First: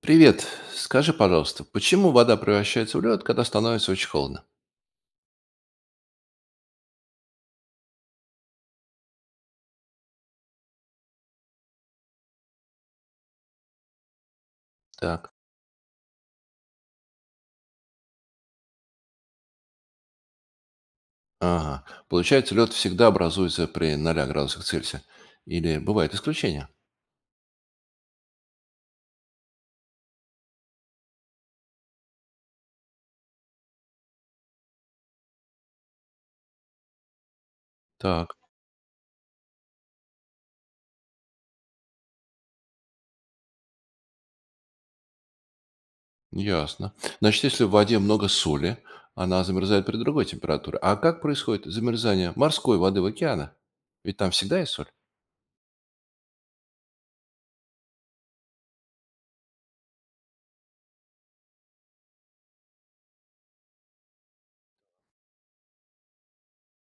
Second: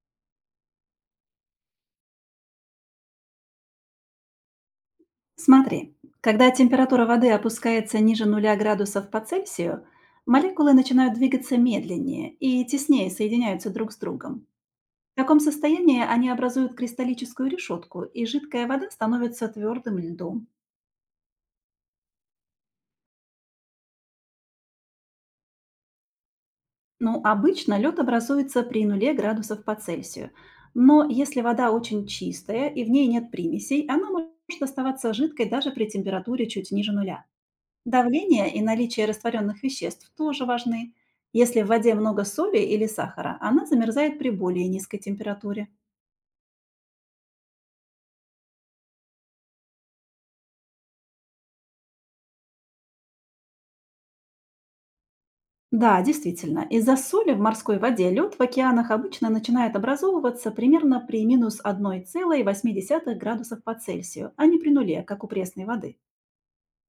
Привет. Скажи, пожалуйста, почему вода превращается в лед, когда становится очень холодно? Смотри, когда температура воды опускается ниже нуля градусов по Цельсию, молекулы начинают двигаться медленнее и теснее соединяются друг с другом. В Так. таком состоянии они образуют кристаллическую решетку, и жидкая вода становится твердым льдом. Ага. Получается, лед всегда образуется при 0 градусах Цельсия. Или бывают исключения? Ну, обычно лед образуется при нуле градусов по Цельсию. Но если вода очень чистая и в ней нет примесей, она может оставаться жидкой даже при температуре чуть ниже нуля. Так, Давление и наличие растворенных веществ тоже важны. Если в воде много соли или сахара, она замерзает при более низкой температуре. ясно. Значит, если в воде много соли, она замерзает при другой температуре. А как происходит замерзание морской воды в океанах? Ведь там всегда есть соль. Да, действительно, из-за соли в морской воде лед в океанах обычно начинает образовываться примерно при минус 1,8 градусов по Цельсию, а не при нуле, как у пресной воды.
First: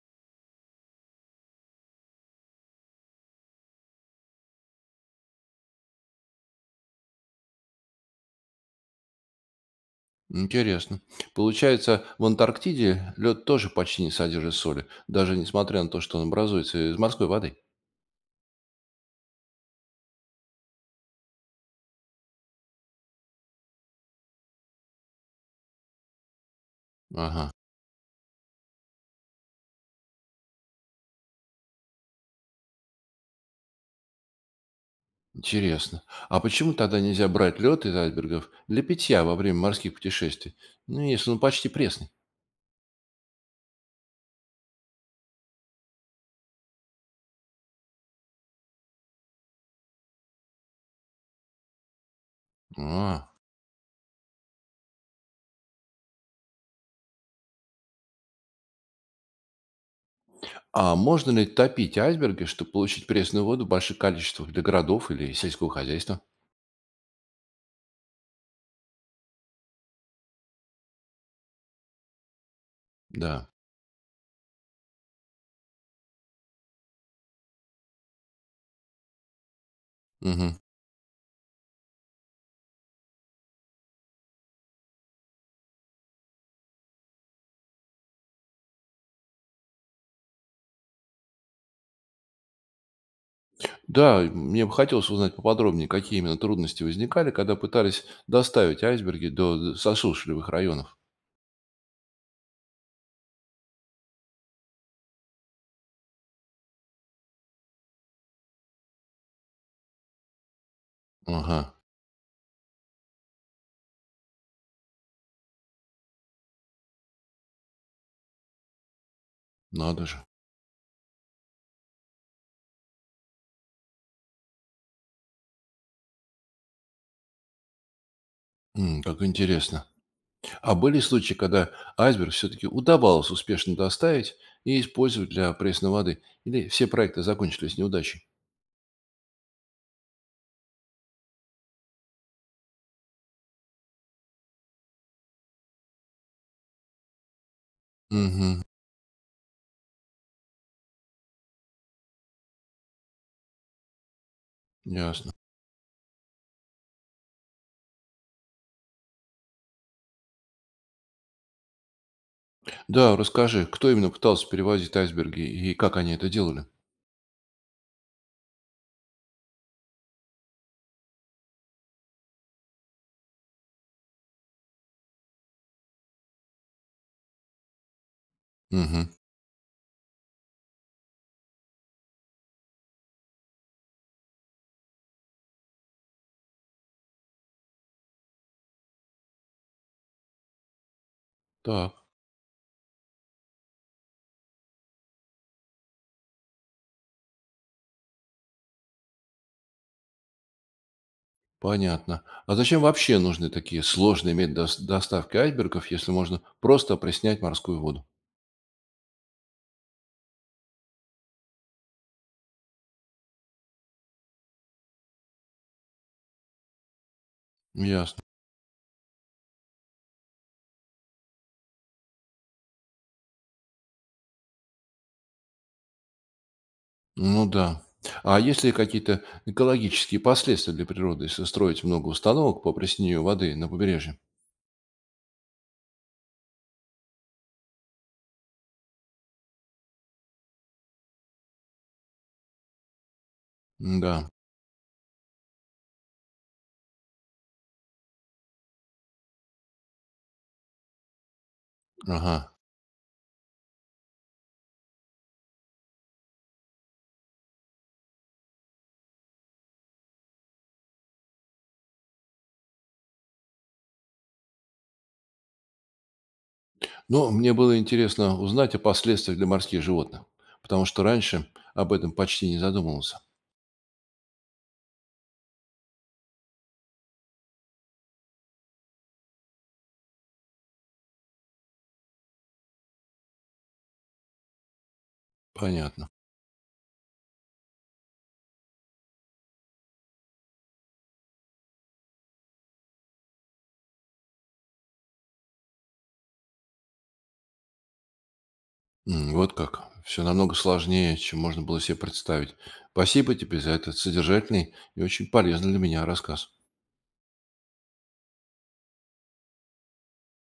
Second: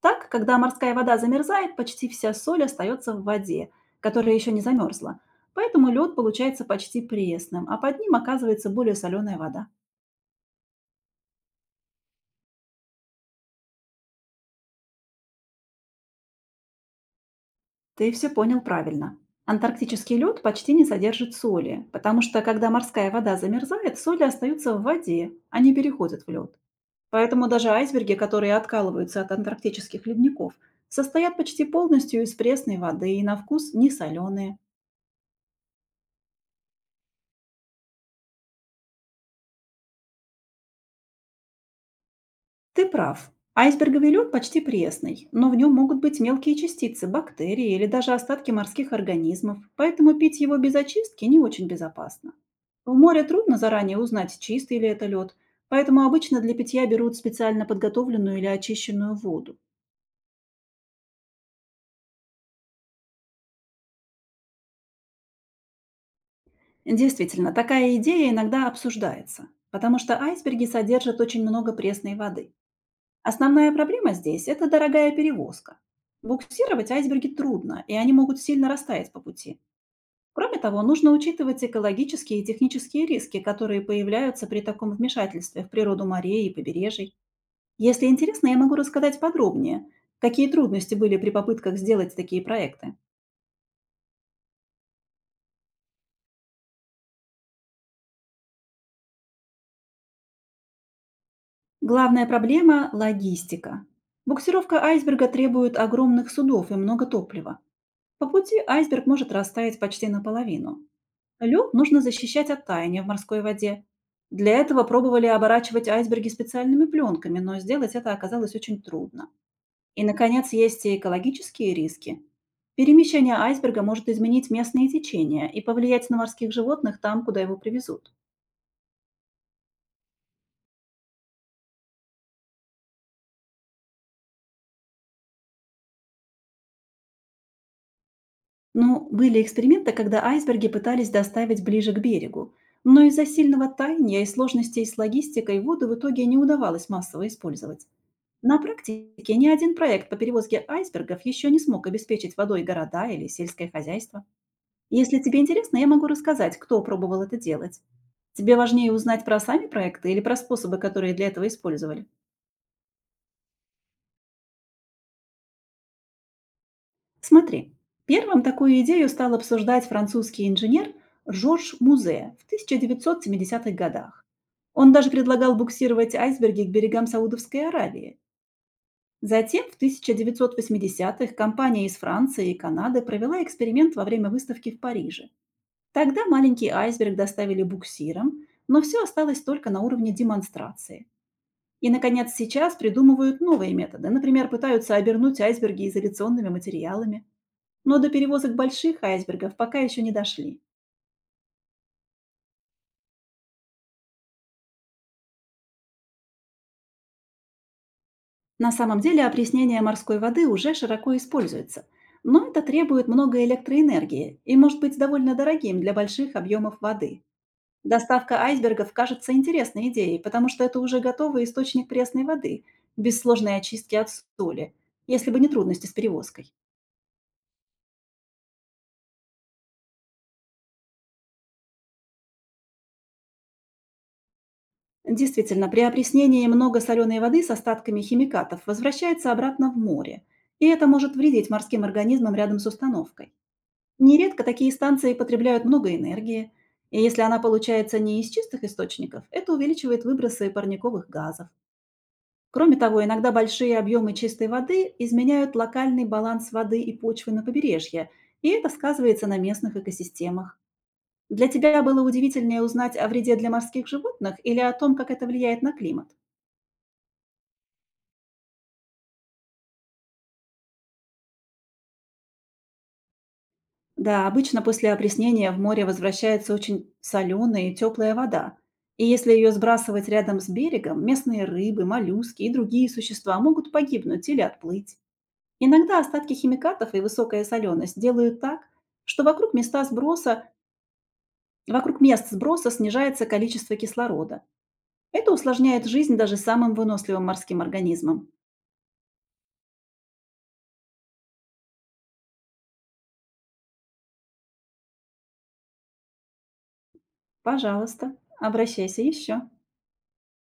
Так, когда морская вода замерзает, почти вся соль остается в воде, которая еще не замерзла. Поэтому лед получается почти пресным, а под ним оказывается более соленая вода. Интересно. Получается, в Антарктиде лед тоже почти не содержит соли, даже несмотря на то, что он образуется из морской воды. Ты все понял правильно. Антарктический лед почти не содержит соли, потому что когда морская вода замерзает, соли остаются в воде, а не переходят в лед. Поэтому Ага. даже айсберги, которые откалываются от антарктических ледников, состоят почти полностью из пресной воды и на вкус не соленые. Интересно. А почему тогда нельзя брать лед из айсбергов для питья во время морских путешествий? Ну, если он почти пресный. Ты прав. Айсберговый лед почти пресный, но в нем могут быть мелкие частицы, бактерии или даже остатки морских организмов, поэтому пить его без очистки не очень безопасно. В море А, трудно заранее узнать, чистый ли это лед, поэтому обычно для питья берут специально подготовленную или очищенную воду. а можно ли топить айсберги, чтобы получить пресную воду в больших количествах для городов или сельского хозяйства? Действительно, такая идея иногда обсуждается, потому что айсберги содержат очень много пресной воды. Да. Основная проблема здесь – это дорогая перевозка. Буксировать айсберги трудно, и они могут сильно растаять по пути. Мгм. Кроме того, нужно учитывать экологические и технические риски, которые появляются при таком вмешательстве в природу морей и побережий. Если интересно, я могу рассказать подробнее, какие трудности были при попытках сделать такие проекты. Да, мне бы хотелось узнать поподробнее, какие именно трудности возникали, когда пытались доставить айсберги до сосушливых районов. Главная проблема – логистика. Буксировка айсберга требует огромных судов и много топлива. По пути айсберг может растаять почти наполовину. Ага, Лед нужно защищать от таяния в морской воде. Для этого пробовали оборачивать айсберги специальными пленками, но сделать это оказалось очень трудно. И, надо же. наконец, есть и экологические риски. Перемещение айсберга может изменить местные течения и повлиять на морских животных там, куда его привезут. М, как интересно. А были случаи, когда айсберг все-таки удавалось успешно доставить и использовать для пресной воды? Или все проекты закончились неудачей? Ну, были эксперименты, когда айсберги пытались доставить ближе к берегу, но из-за сильного таяния и сложностей с логистикой воду в итоге не удавалось массово использовать. На Угу, практике ни один проект по перевозке айсбергов еще не смог обеспечить водой города или сельское хозяйство. Если ясно. тебе интересно, я могу рассказать, кто пробовал это делать. Тебе важнее узнать про сами проекты или про способы, которые для этого использовали? Да, расскажи, кто именно пытался перевозить айсберги и как они это делали? Смотри, первым такую идею стал обсуждать французский инженер Жорж Музе в 1970-х годах. Он даже предлагал буксировать айсберги к берегам Саудовской Аравии. Угу, Затем в 1980-х компания из Франции и Канады провела эксперимент во время выставки в Париже. Тогда маленький айсберг доставили буксиром, но все осталось только на уровне демонстрации. И, так, наконец, сейчас придумывают новые методы. Например, пытаются обернуть айсберги изоляционными материалами. Но до перевозок больших айсбергов пока еще не дошли. понятно. А зачем вообще нужны такие сложные методы доставки айсбергов, если можно просто опреснять морскую воду? На самом деле опреснение морской воды уже широко используется. Но это требует много электроэнергии и может быть довольно дорогим для больших объемов воды. Ясно. Доставка айсбергов кажется интересной идеей, потому что это уже готовый источник пресной воды, без сложной очистки от соли, если бы не трудности с перевозкой. Ну да. А есть ли какие-то экологические последствия для природы, если строить много установок по опреснению воды на побережье? Действительно, при опреснении много соленой воды с остатками химикатов возвращается обратно в море, и это может вредить морским организмам рядом с установкой. Да. Нередко такие станции потребляют много энергии, и если она получается не из чистых источников, это увеличивает выбросы парниковых газов. Ага. Кроме того, иногда большие объемы чистой воды изменяют локальный баланс воды и почвы на побережье, и это сказывается на местных экосистемах. Для тебя было удивительнее узнать о вреде для морских животных или о том, как это влияет на климат? Ну, мне было интересно узнать о последствиях для морских животных, потому что раньше об этом почти не задумывался. Да, обычно после опреснения в море возвращается очень соленая и теплая вода. И если ее сбрасывать рядом с берегом, местные рыбы, моллюски и другие существа могут погибнуть или отплыть. Иногда Понятно. остатки химикатов и высокая соленость делают так, что вокруг мест сброса снижается количество кислорода. Это усложняет жизнь даже самым выносливым морским организмам. М, вот как. Все намного сложнее, чем можно было себе представить. Спасибо тебе за этот содержательный и очень полезный для меня рассказ. Пожалуйста, обращайся еще.